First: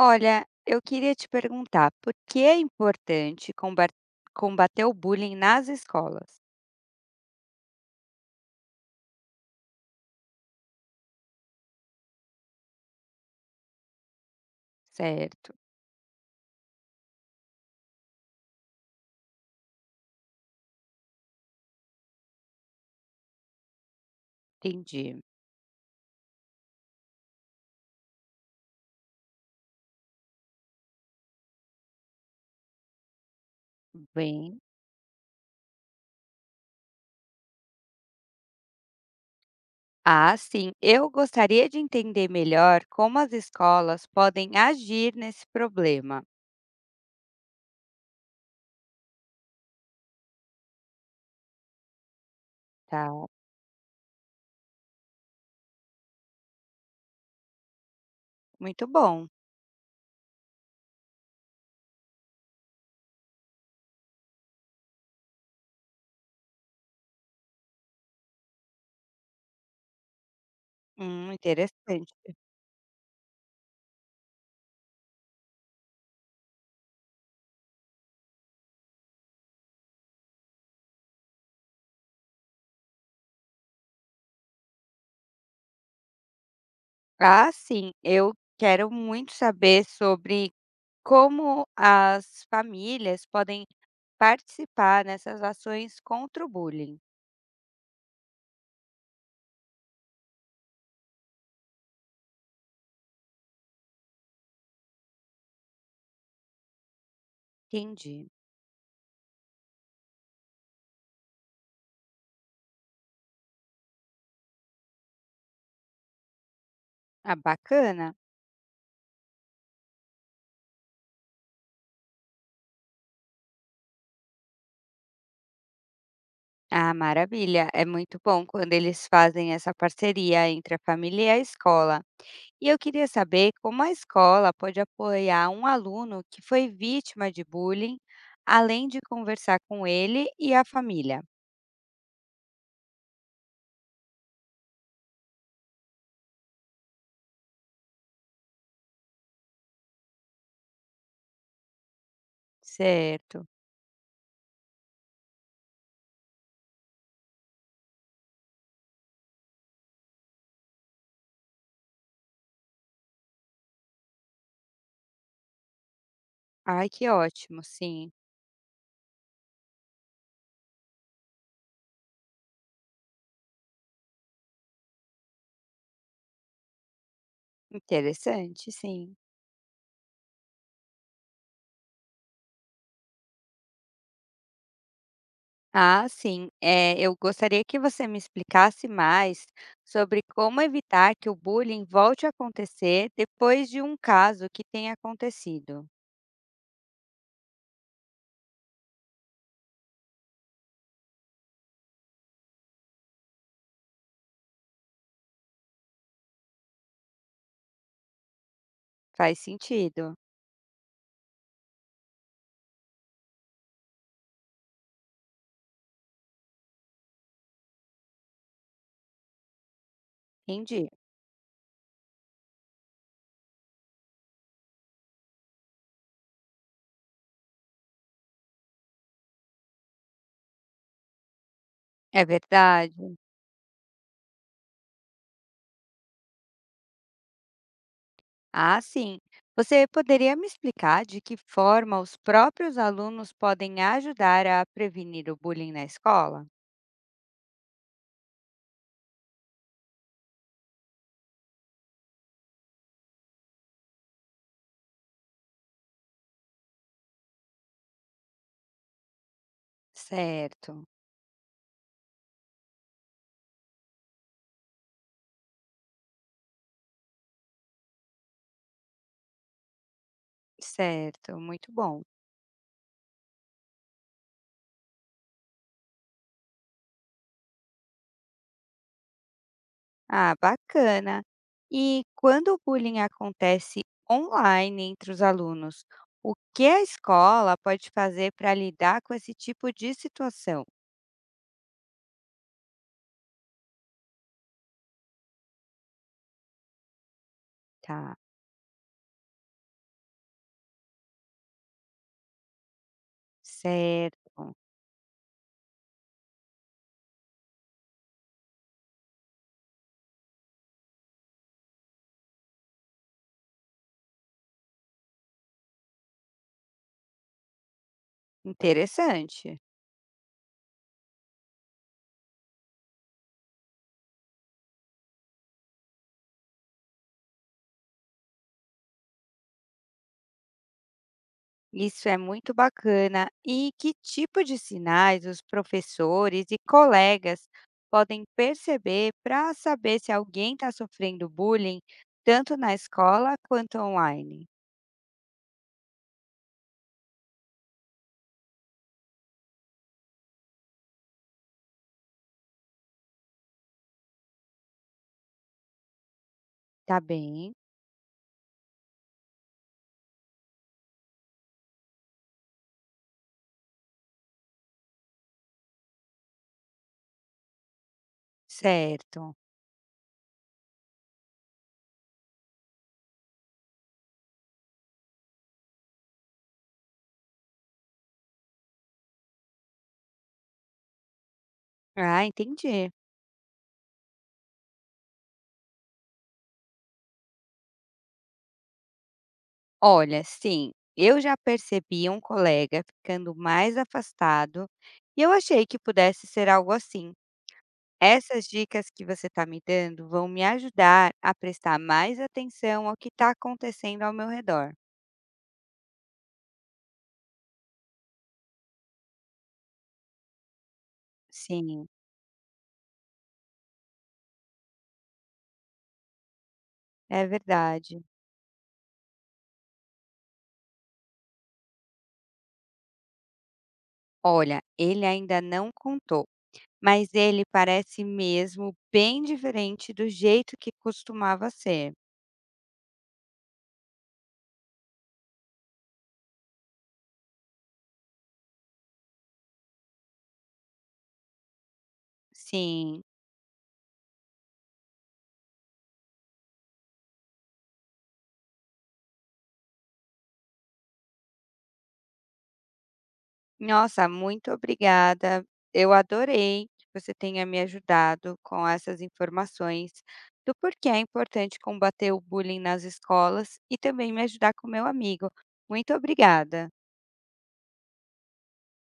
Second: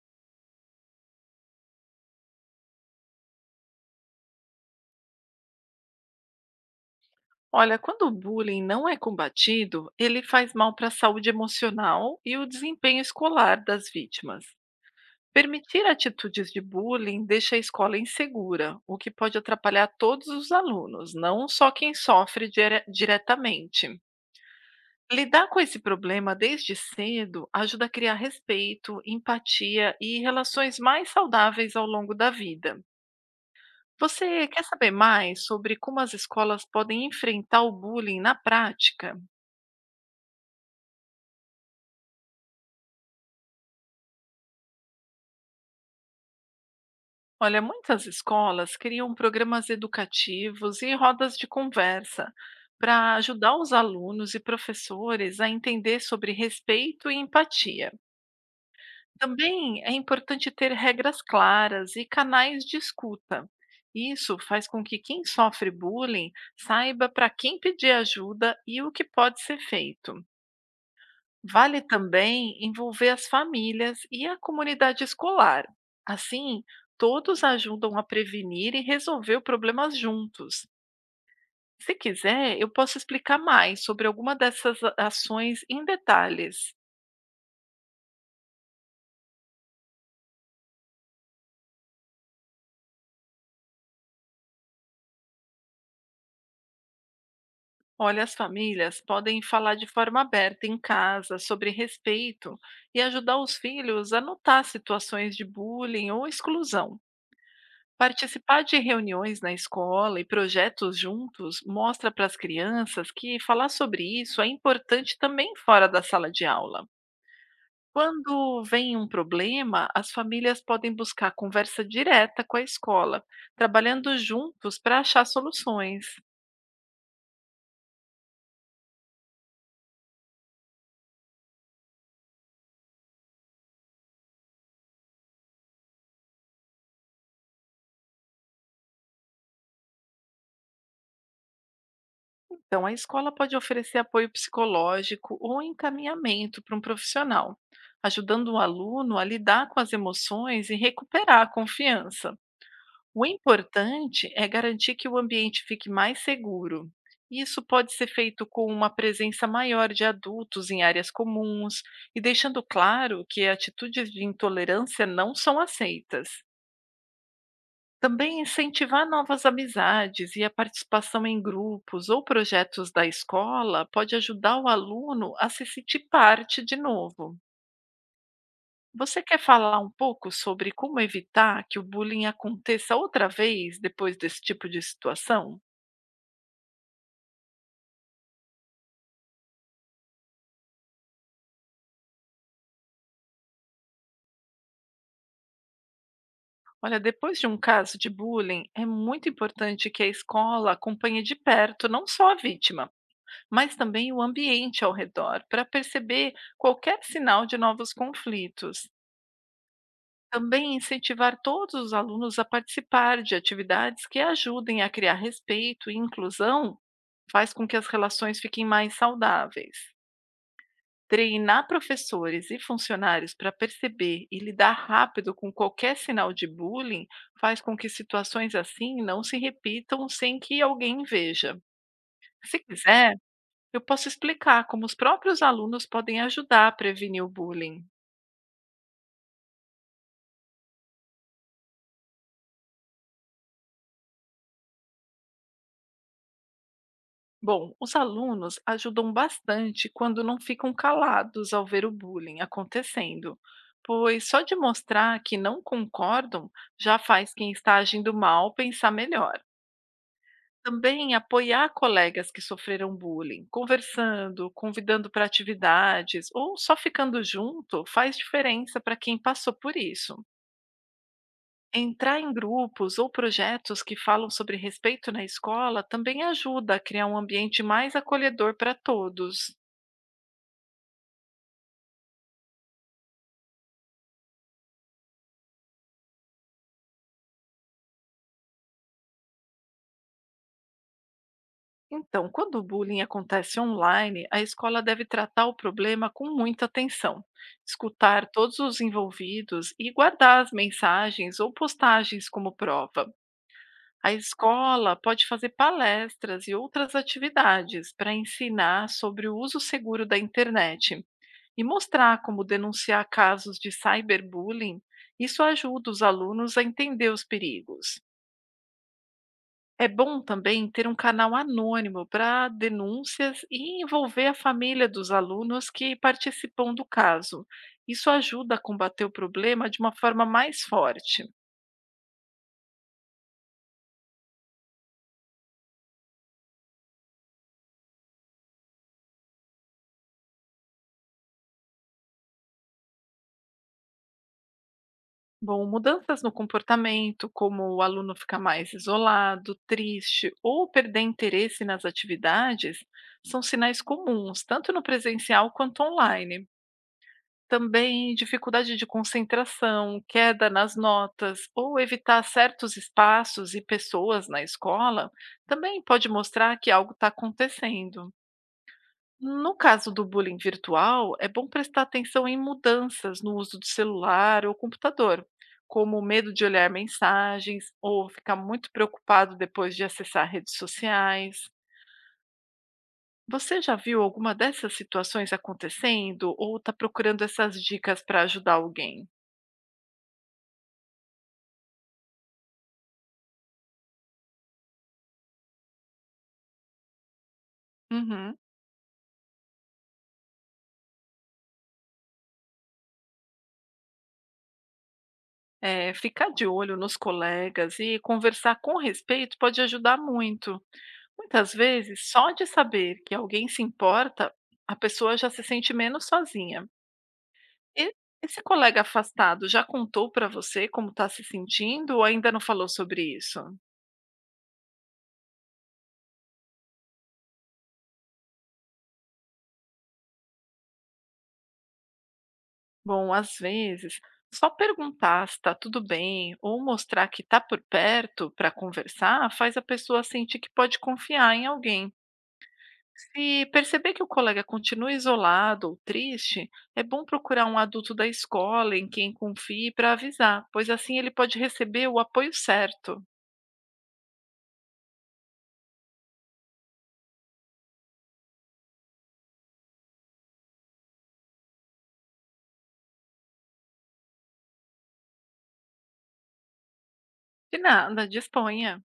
Olha, eu queria te perguntar, por que é importante combater o bullying nas escolas? Olha, quando o bullying não é combatido, ele faz mal para a saúde emocional e o desempenho escolar das vítimas. Certo, Permitir atitudes de bullying deixa a escola insegura, o que pode atrapalhar todos os alunos, não só quem sofre diretamente. entendi. Lidar com esse problema desde cedo ajuda a criar respeito, empatia e relações mais saudáveis ao longo da vida. Você Bem, quer saber mais sobre como as escolas podem enfrentar o bullying na prática? ah, sim. Eu gostaria de entender melhor como as escolas podem agir nesse problema, Olha, muitas escolas criam programas educativos e rodas de conversa tá? para ajudar os alunos e professores a entender sobre respeito e empatia. Muito bom. Também é importante ter regras claras e canais de escuta. Isso faz com que quem sofre bullying saiba para quem pedir ajuda e o que pode ser feito. Vale Interessante. também envolver as famílias e a comunidade escolar. Assim, todos ajudam a prevenir e resolver problemas juntos. Se quiser, eu posso explicar mais sobre alguma dessas ações em detalhes. Ah, sim. Eu quero muito saber sobre como as famílias podem participar nessas ações contra o bullying. Olha, as famílias podem falar de forma aberta em casa sobre respeito e ajudar os filhos a notar situações de bullying ou exclusão. Entendi. Participar de reuniões na escola e projetos juntos mostra para as crianças que falar sobre isso é importante também fora da sala de aula. Ah, bacana. Quando vem um problema, as famílias podem buscar conversa direta com a escola, trabalhando juntos para achar soluções. Ah, maravilha. É muito bom quando eles fazem essa parceria entre a família e a escola. E eu queria saber como a escola pode apoiar um aluno que foi vítima de bullying, além de conversar com ele e a família. Então, a escola pode oferecer apoio psicológico ou encaminhamento para um profissional, ajudando o aluno a lidar com as emoções e recuperar a confiança. O Certo. importante é garantir que o ambiente fique mais seguro. Isso pode ser feito com uma presença maior de adultos em áreas comuns e deixando claro que atitudes de intolerância não são aceitas. Ai, que ótimo, sim. Também incentivar novas amizades e a participação em grupos ou projetos da escola pode ajudar o aluno a se sentir parte de novo. Interessante, sim. Você quer falar um pouco sobre como evitar que o bullying aconteça outra vez depois desse tipo de situação? Ah, sim. Eu gostaria que você me explicasse mais sobre como evitar que o bullying volte a acontecer depois de um caso que tenha acontecido. Olha, depois de um caso de bullying, é muito importante que a escola acompanhe de perto não só a vítima, mas também o ambiente ao redor, para perceber qualquer sinal de novos conflitos. Faz sentido. Também incentivar todos os alunos a participar de atividades que ajudem a criar respeito e inclusão faz com que as relações fiquem mais saudáveis. Entendi. Treinar professores e funcionários para perceber e lidar rápido com qualquer sinal de bullying faz com que situações assim não se repitam sem que alguém veja. É Se verdade? quiser, eu posso explicar como os próprios alunos podem ajudar a prevenir o bullying. Ah, sim. Você poderia me explicar de que forma os próprios alunos podem ajudar a prevenir o bullying na escola? Bom, os alunos ajudam bastante quando não ficam calados ao ver o bullying acontecendo, pois só de mostrar que não concordam já faz quem está agindo mal pensar melhor. Certo, Também apoiar colegas que sofreram bullying, conversando, convidando para atividades ou só ficando junto faz diferença para quem passou por isso. certo. Muito bom. Entrar em grupos ou projetos que falam sobre respeito na escola também ajuda a criar um ambiente mais acolhedor para todos. Ah, bacana. E quando o bullying acontece online entre os alunos, o que a escola pode fazer para lidar com esse tipo de situação? Então, quando o bullying acontece online, a escola deve tratar o problema com muita atenção, Tá, escutar todos os envolvidos e guardar as mensagens ou postagens como prova. A certo. escola pode fazer palestras e outras atividades para ensinar sobre o uso seguro da internet e mostrar como denunciar casos de cyberbullying. Isso ajuda os alunos a entender os perigos. Interessante. É bom também ter um canal anônimo para denúncias e envolver a família dos alunos que participam do caso. Isso ajuda a combater o problema de uma forma mais forte. Isso é muito bacana. E que tipo de sinais os professores e colegas podem perceber para saber se alguém está sofrendo bullying, tanto na escola quanto online? Bom, mudanças no comportamento, como o aluno ficar mais isolado, triste ou perder interesse nas atividades, são sinais comuns, tanto no presencial quanto online. Tá bem, Também dificuldade de concentração, queda nas notas ou evitar certos espaços e pessoas na escola também pode mostrar que algo está acontecendo. certo. No caso do bullying virtual, é bom prestar atenção em mudanças no uso do celular ou computador, como o medo de olhar mensagens ou ficar muito preocupado depois de acessar redes sociais. Ah, entendi. Você já viu alguma dessas situações acontecendo ou está procurando essas dicas para ajudar alguém? Olha, sim, eu já percebi um colega ficando mais afastado e eu achei que pudesse ser algo assim. Uhum. Essas dicas que você está me dando vão me ajudar a prestar mais atenção ao que está acontecendo ao meu redor. É, ficar de olho nos colegas e conversar com respeito pode ajudar muito. Muitas Sim, vezes, só de saber que alguém se importa, a pessoa já se sente menos sozinha. é E verdade. esse colega afastado já contou para você como está se sentindo ou ainda não falou sobre isso? Olha, ele ainda não contou, mas ele parece mesmo bem diferente do jeito que costumava ser. Bom, às vezes, só perguntar se está tudo bem ou mostrar que está por perto para conversar faz a pessoa sentir que pode confiar em alguém. Sim. Se perceber que o colega continua isolado ou triste, é bom procurar um adulto da escola em quem confie para avisar, pois assim ele pode receber o apoio certo. Nossa, muito obrigada. Eu adorei que você tenha me ajudado com essas informações do porquê é importante combater o bullying nas escolas e também me ajudar com meu amigo. Muito obrigada. De nada, disponha.